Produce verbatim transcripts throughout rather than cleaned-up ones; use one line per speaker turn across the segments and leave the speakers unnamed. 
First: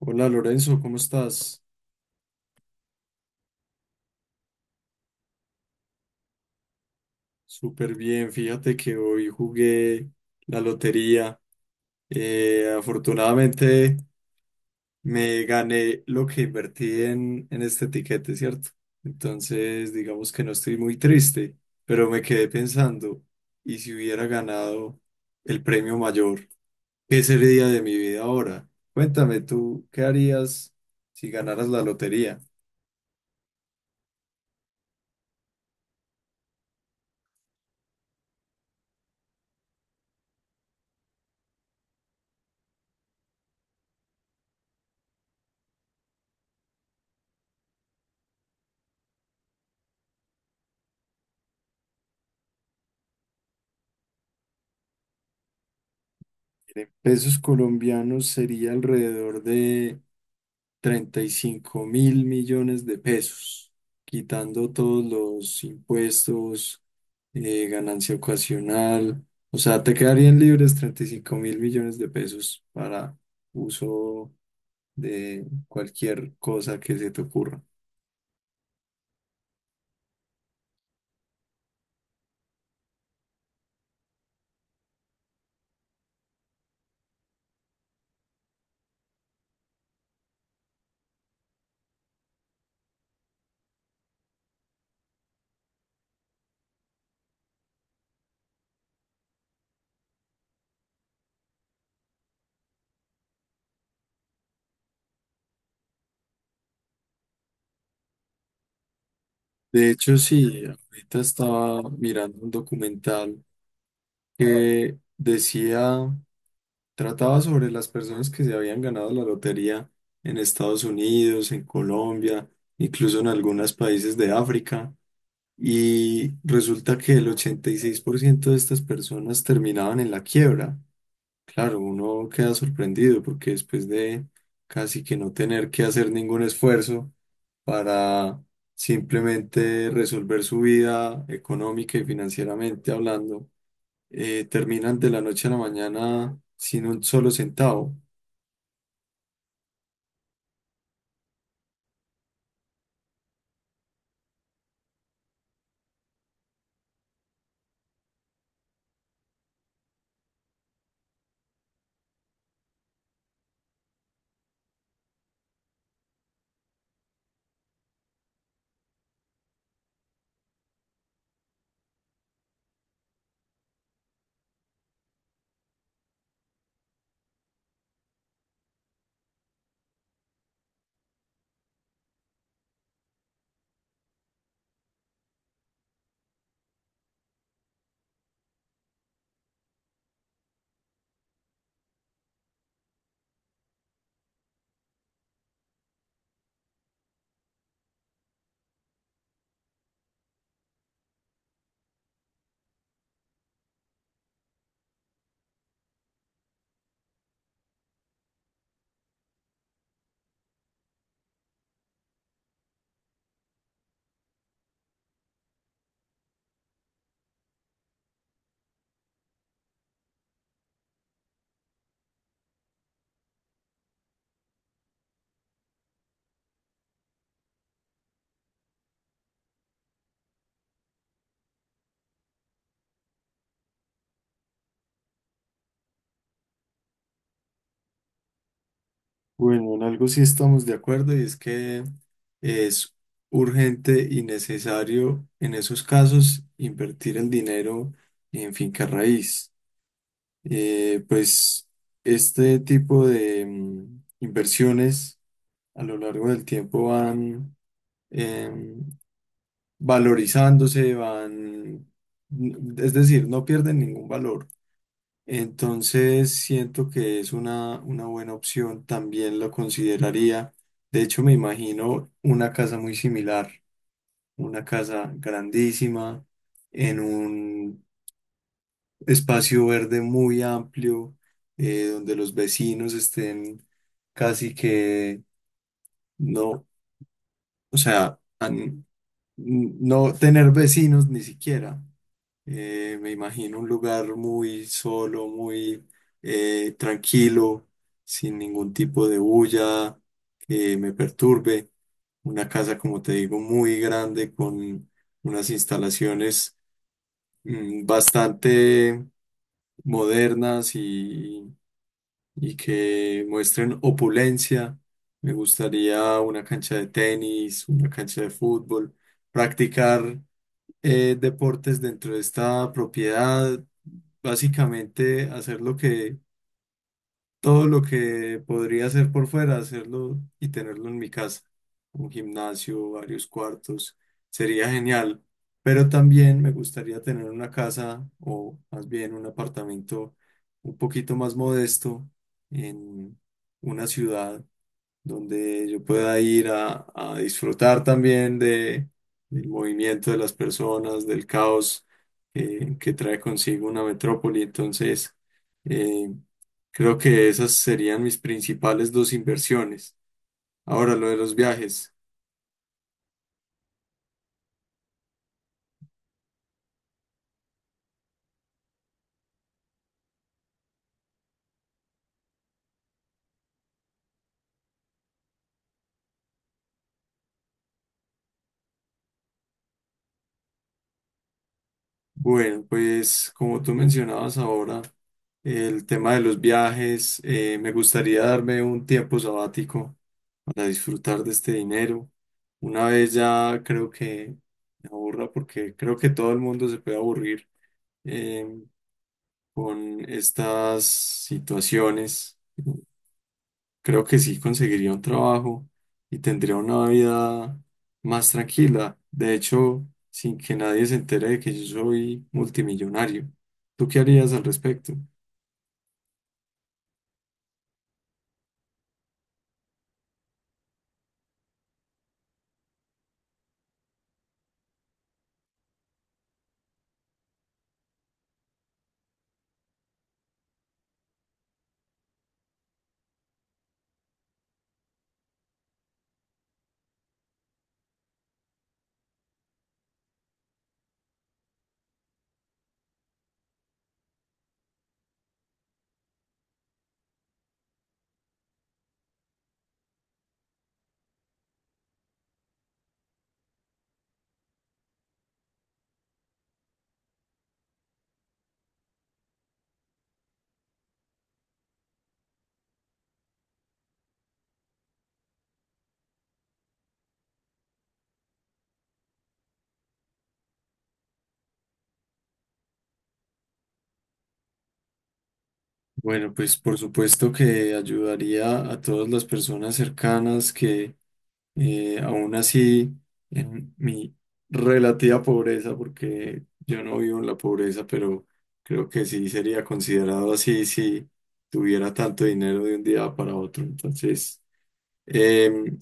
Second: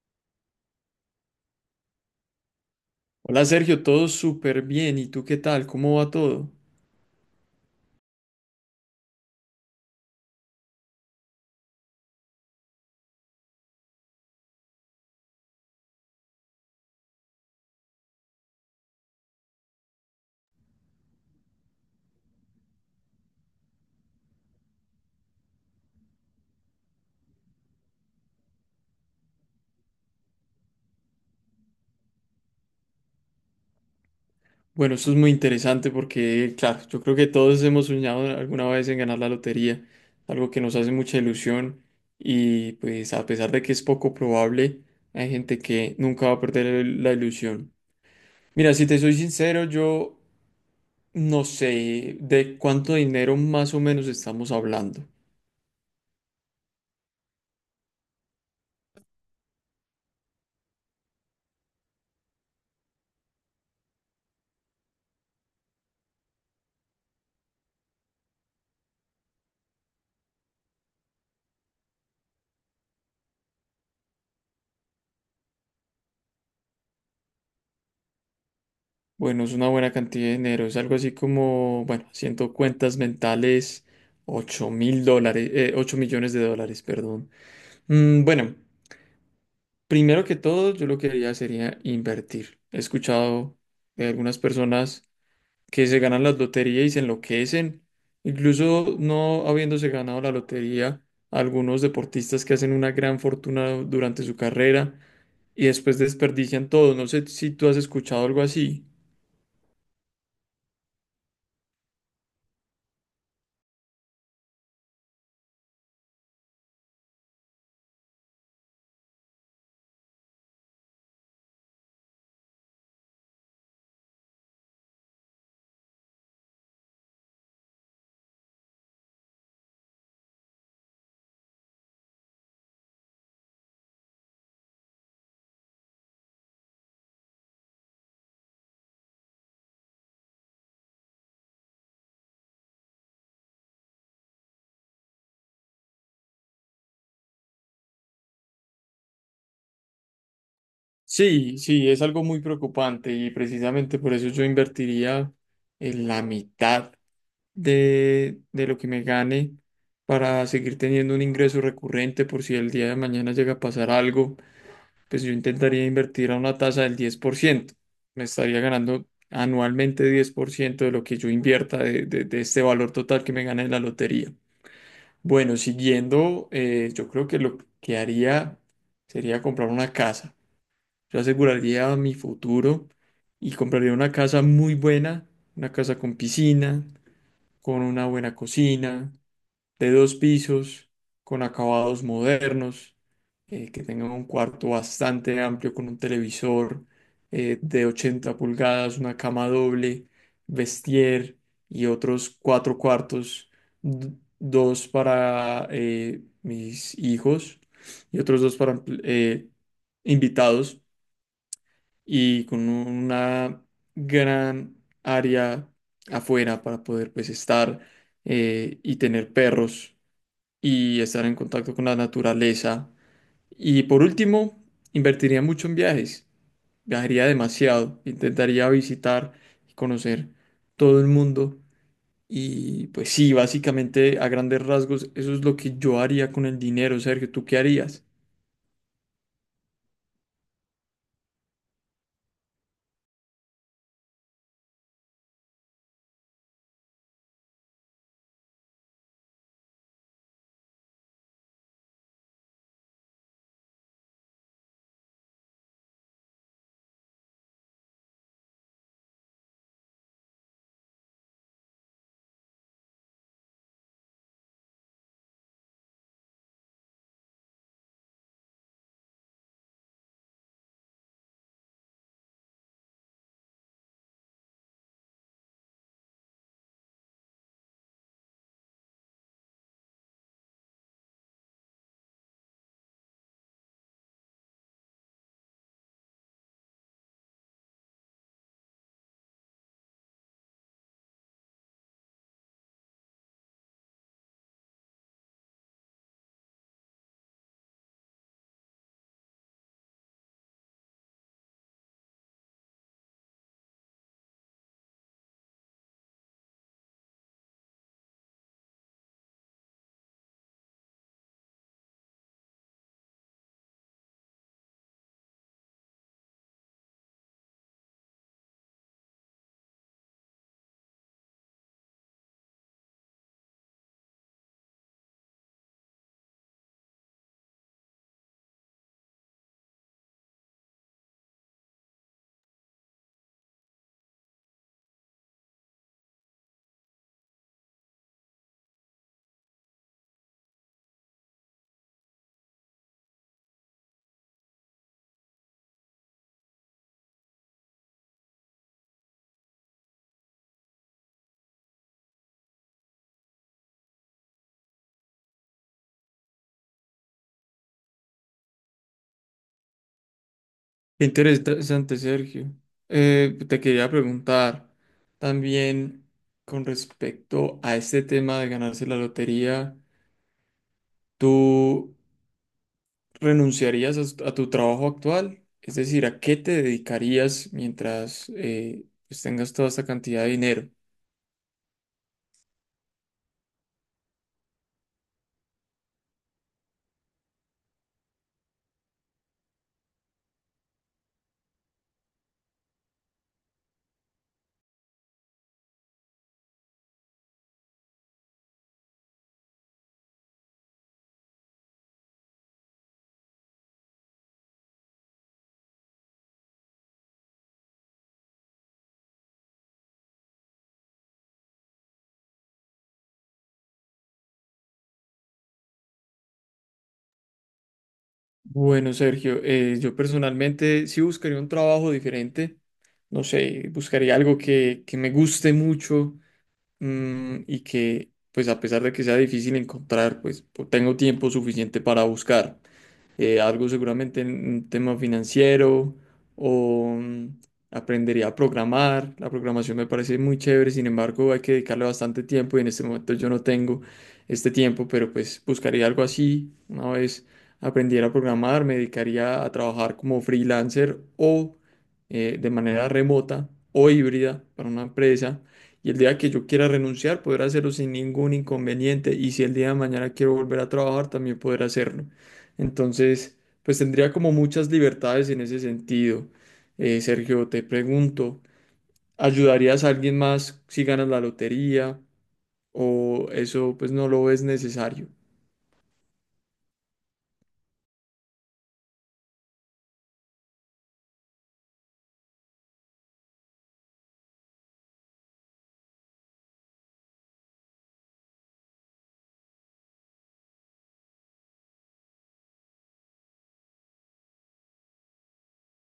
Hola Lorenzo, ¿cómo estás?
Hola Sergio, todo súper bien. ¿Y tú qué tal? ¿Cómo va todo?
Súper bien, fíjate que hoy jugué la lotería. Eh, afortunadamente me gané lo que invertí en, en este tiquete, ¿cierto? Entonces, digamos que no estoy muy triste, pero me quedé pensando, ¿y si hubiera ganado el premio mayor? ¿Qué sería de mi vida ahora? Cuéntame tú, ¿qué harías si ganaras la lotería?
Bueno, eso es muy interesante porque, claro, yo creo que todos hemos soñado alguna vez en ganar la lotería, algo que nos hace mucha ilusión y pues a pesar de que es poco probable, hay gente que nunca va a perder el- la ilusión. Mira, si te soy sincero, yo no sé de cuánto dinero más o menos estamos hablando.
En pesos colombianos sería alrededor de treinta y cinco mil millones de pesos, quitando todos los impuestos, eh, ganancia ocasional. O sea, te quedarían libres treinta y cinco mil millones de pesos para uso de cualquier cosa que se te ocurra.
Bueno, es una buena cantidad de dinero. Es algo así como, bueno, haciendo cuentas mentales, ocho mil dólares, eh, ocho millones de dólares, perdón. Mm, bueno, Primero que todo, yo lo que haría sería invertir. He escuchado de algunas personas que se ganan las loterías y se enloquecen. Incluso no habiéndose ganado la lotería, algunos deportistas que hacen una gran fortuna durante su carrera y después desperdician todo. No sé si tú has escuchado algo así.
De hecho, sí, ahorita estaba mirando un documental que decía Trataba sobre las personas que se habían ganado la lotería en Estados Unidos, en Colombia, incluso en algunos países de África. Y resulta que el ochenta y seis por ciento de estas personas terminaban en la quiebra. Claro, uno queda sorprendido porque después de casi que no tener que hacer ningún esfuerzo para simplemente resolver su vida económica y financieramente hablando, eh, terminan de la noche a la mañana sin un solo centavo.
Sí, sí, es algo muy preocupante y precisamente por eso yo invertiría en la mitad de, de lo que me gane para seguir teniendo un ingreso recurrente por si el día de mañana llega a pasar algo, pues yo intentaría invertir a una tasa del diez por ciento. Me estaría ganando anualmente diez por ciento de lo que yo invierta de, de- de este valor total que me gane en la lotería. Bueno, siguiendo, eh, yo creo que lo que haría sería comprar una casa. Yo aseguraría mi futuro y compraría una casa muy buena, una casa con piscina, con una buena cocina, de dos pisos, con acabados modernos, eh, que tenga un cuarto bastante amplio con un televisor eh, de ochenta pulgadas, una cama doble, vestier y otros cuatro cuartos, d- dos para eh, mis hijos y otros dos para eh, invitados y con una gran área afuera para poder pues estar eh, y tener perros y estar en contacto con la naturaleza. Y por último, invertiría mucho en viajes, viajaría demasiado, intentaría visitar y conocer todo el mundo. Y pues sí, básicamente a grandes rasgos, eso es lo que yo haría con el dinero, Sergio, ¿tú qué harías?
Bueno, en algo sí estamos de acuerdo y es que es urgente y necesario en esos casos invertir el dinero en finca raíz. Eh, pues este tipo de mm, inversiones a lo largo del tiempo van em, valorizándose, van, mm, es decir, no pierden ningún valor. Entonces siento que es una, una buena opción, también lo consideraría. De hecho, me imagino una casa muy similar, una casa grandísima en un espacio verde muy amplio, eh, donde los vecinos estén casi que no, o sea, an- no tener vecinos ni siquiera. Eh, me imagino un lugar muy solo, muy eh, tranquilo, sin ningún tipo de bulla que me perturbe. Una casa, como te digo, muy grande con unas instalaciones mm, bastante modernas y que muestren opulencia. Me gustaría una cancha de tenis, una cancha de fútbol, practicar eh, deportes dentro de esta propiedad, básicamente hacer lo que todo lo que podría hacer por fuera, hacerlo y tenerlo en mi casa. Un gimnasio, varios cuartos, sería genial. Pero también me gustaría tener una casa o más bien un apartamento un poquito más modesto en una ciudad donde yo pueda ir a, a disfrutar también de, del movimiento de las personas, del caos eh, que trae consigo una metrópoli. Entonces, eh, creo que esas serían mis principales dos inversiones. Ahora,
Qué
lo de los viajes.
Interesante, Sergio. Eh, te quería preguntar también con respecto a este tema de ganarse la lotería, ¿tú renunciarías a, s- a tu trabajo actual? Es decir, ¿a qué te dedicarías mientras eh, pues tengas toda esta cantidad de dinero?
Bueno, pues como tú mencionabas ahora, el tema de los viajes, eh, me gustaría darme un tiempo sabático para disfrutar de este dinero. Una vez ya creo que me aburra porque creo que todo el mundo se puede aburrir eh, con estas situaciones creo que sí conseguiría un trabajo y tendría una vida más tranquila. De hecho, sin que nadie se entere de que yo soy multimillonario. ¿Tú qué harías al respecto?
Bueno, Sergio, eh, yo personalmente sí buscaría un trabajo diferente. No sé, buscaría algo que, que me guste mucho, mm, y que pues a pesar de que sea difícil encontrar, pues po- tengo tiempo suficiente para buscar eh, algo seguramente en un tema financiero o mm, aprendería a programar. La programación me parece muy chévere, sin embargo hay que dedicarle bastante tiempo y en este momento yo no tengo este tiempo, pero pues buscaría algo así. Una vez aprendiera a programar, me dedicaría a trabajar como freelancer o eh, de manera remota o híbrida para una empresa. Y el día que yo quiera renunciar, poder hacerlo sin ningún inconveniente. Y si el día de mañana quiero volver a trabajar, también poder hacerlo. Entonces, pues tendría como muchas libertades en ese sentido. Eh, Sergio, te pregunto, ¿ayudarías a alguien más si ganas la lotería? ¿O eso pues no lo ves necesario?
Bueno, pues por supuesto que ayudaría a todas las personas cercanas que eh, aún así en mi relativa pobreza, porque yo no vivo en la pobreza, pero creo que sí sería considerado así si tuviera tanto dinero de un día para otro. Entonces... Em,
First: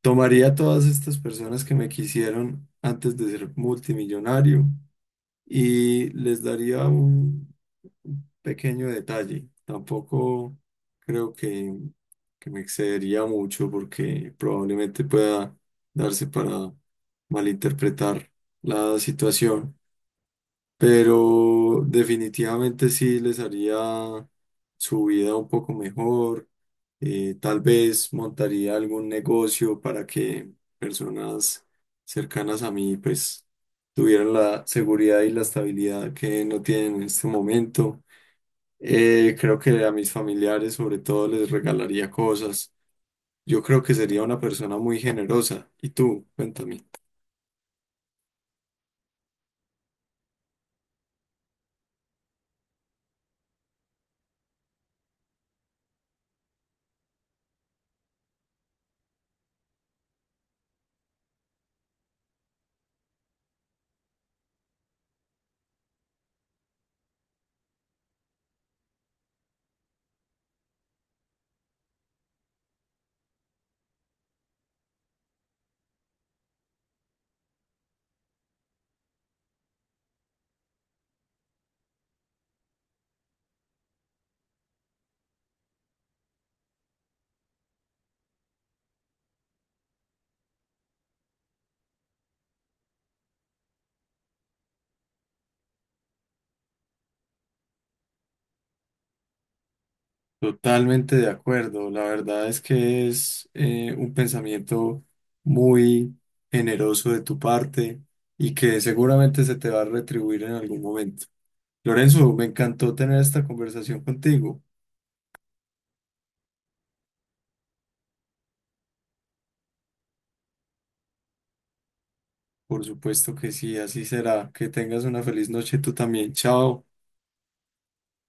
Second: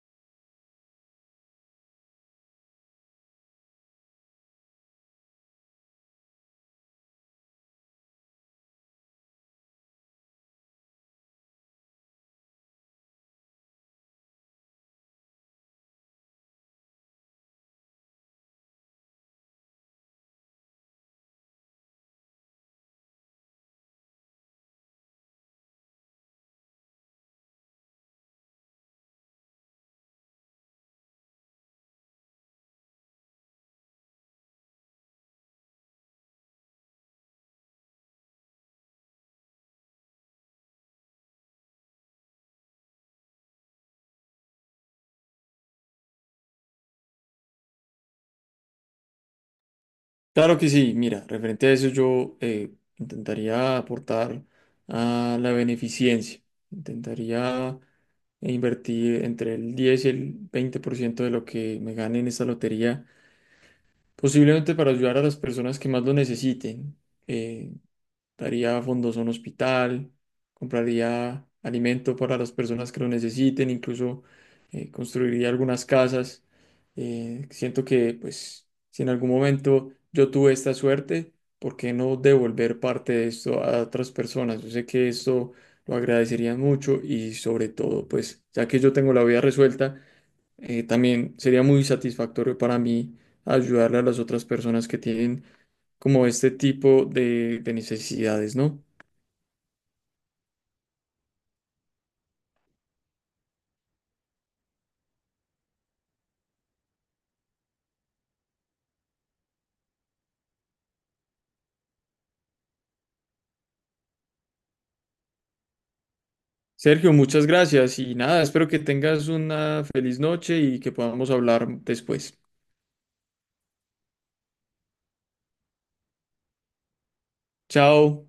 Tomaría a todas estas personas que me quisieron antes de ser multimillonario y les daría un pequeño detalle. Tampoco creo que, que me excedería mucho porque probablemente pueda darse para malinterpretar la situación, pero definitivamente sí les haría su vida un poco mejor. Eh, tal vez montaría algún negocio para que personas cercanas a mí pues tuvieran la seguridad y la estabilidad que no tienen en este momento. Eh, creo que a mis familiares sobre todo les regalaría cosas. Yo creo que sería una persona muy generosa. ¿Y tú? Cuéntame.
Claro que sí, mira, referente a eso yo, eh, intentaría aportar a la beneficencia. Intentaría invertir entre el diez y el veinte por ciento de lo que me gane en esta lotería, posiblemente para ayudar a las personas que más lo necesiten. Eh, Daría fondos a un hospital, compraría alimento para las personas que lo necesiten, incluso eh, construiría algunas casas. Eh, siento que, pues, si en algún momento yo tuve esta suerte, ¿por qué no devolver parte de esto a otras personas? Yo sé que esto lo agradecerían mucho y sobre todo, pues, ya que yo tengo la vida resuelta, eh, también sería muy satisfactorio para mí ayudarle a las otras personas que tienen como este tipo de, de necesidades, ¿no?
Totalmente de acuerdo. La verdad es que es eh, un pensamiento muy generoso de tu parte y que seguramente se te va a retribuir en algún momento. Lorenzo, me encantó tener esta conversación contigo.
Sergio, muchas gracias y nada, espero que tengas una feliz noche y que podamos hablar después.
Por supuesto que sí, así será. Que tengas una feliz noche tú también. Chao.
Chao.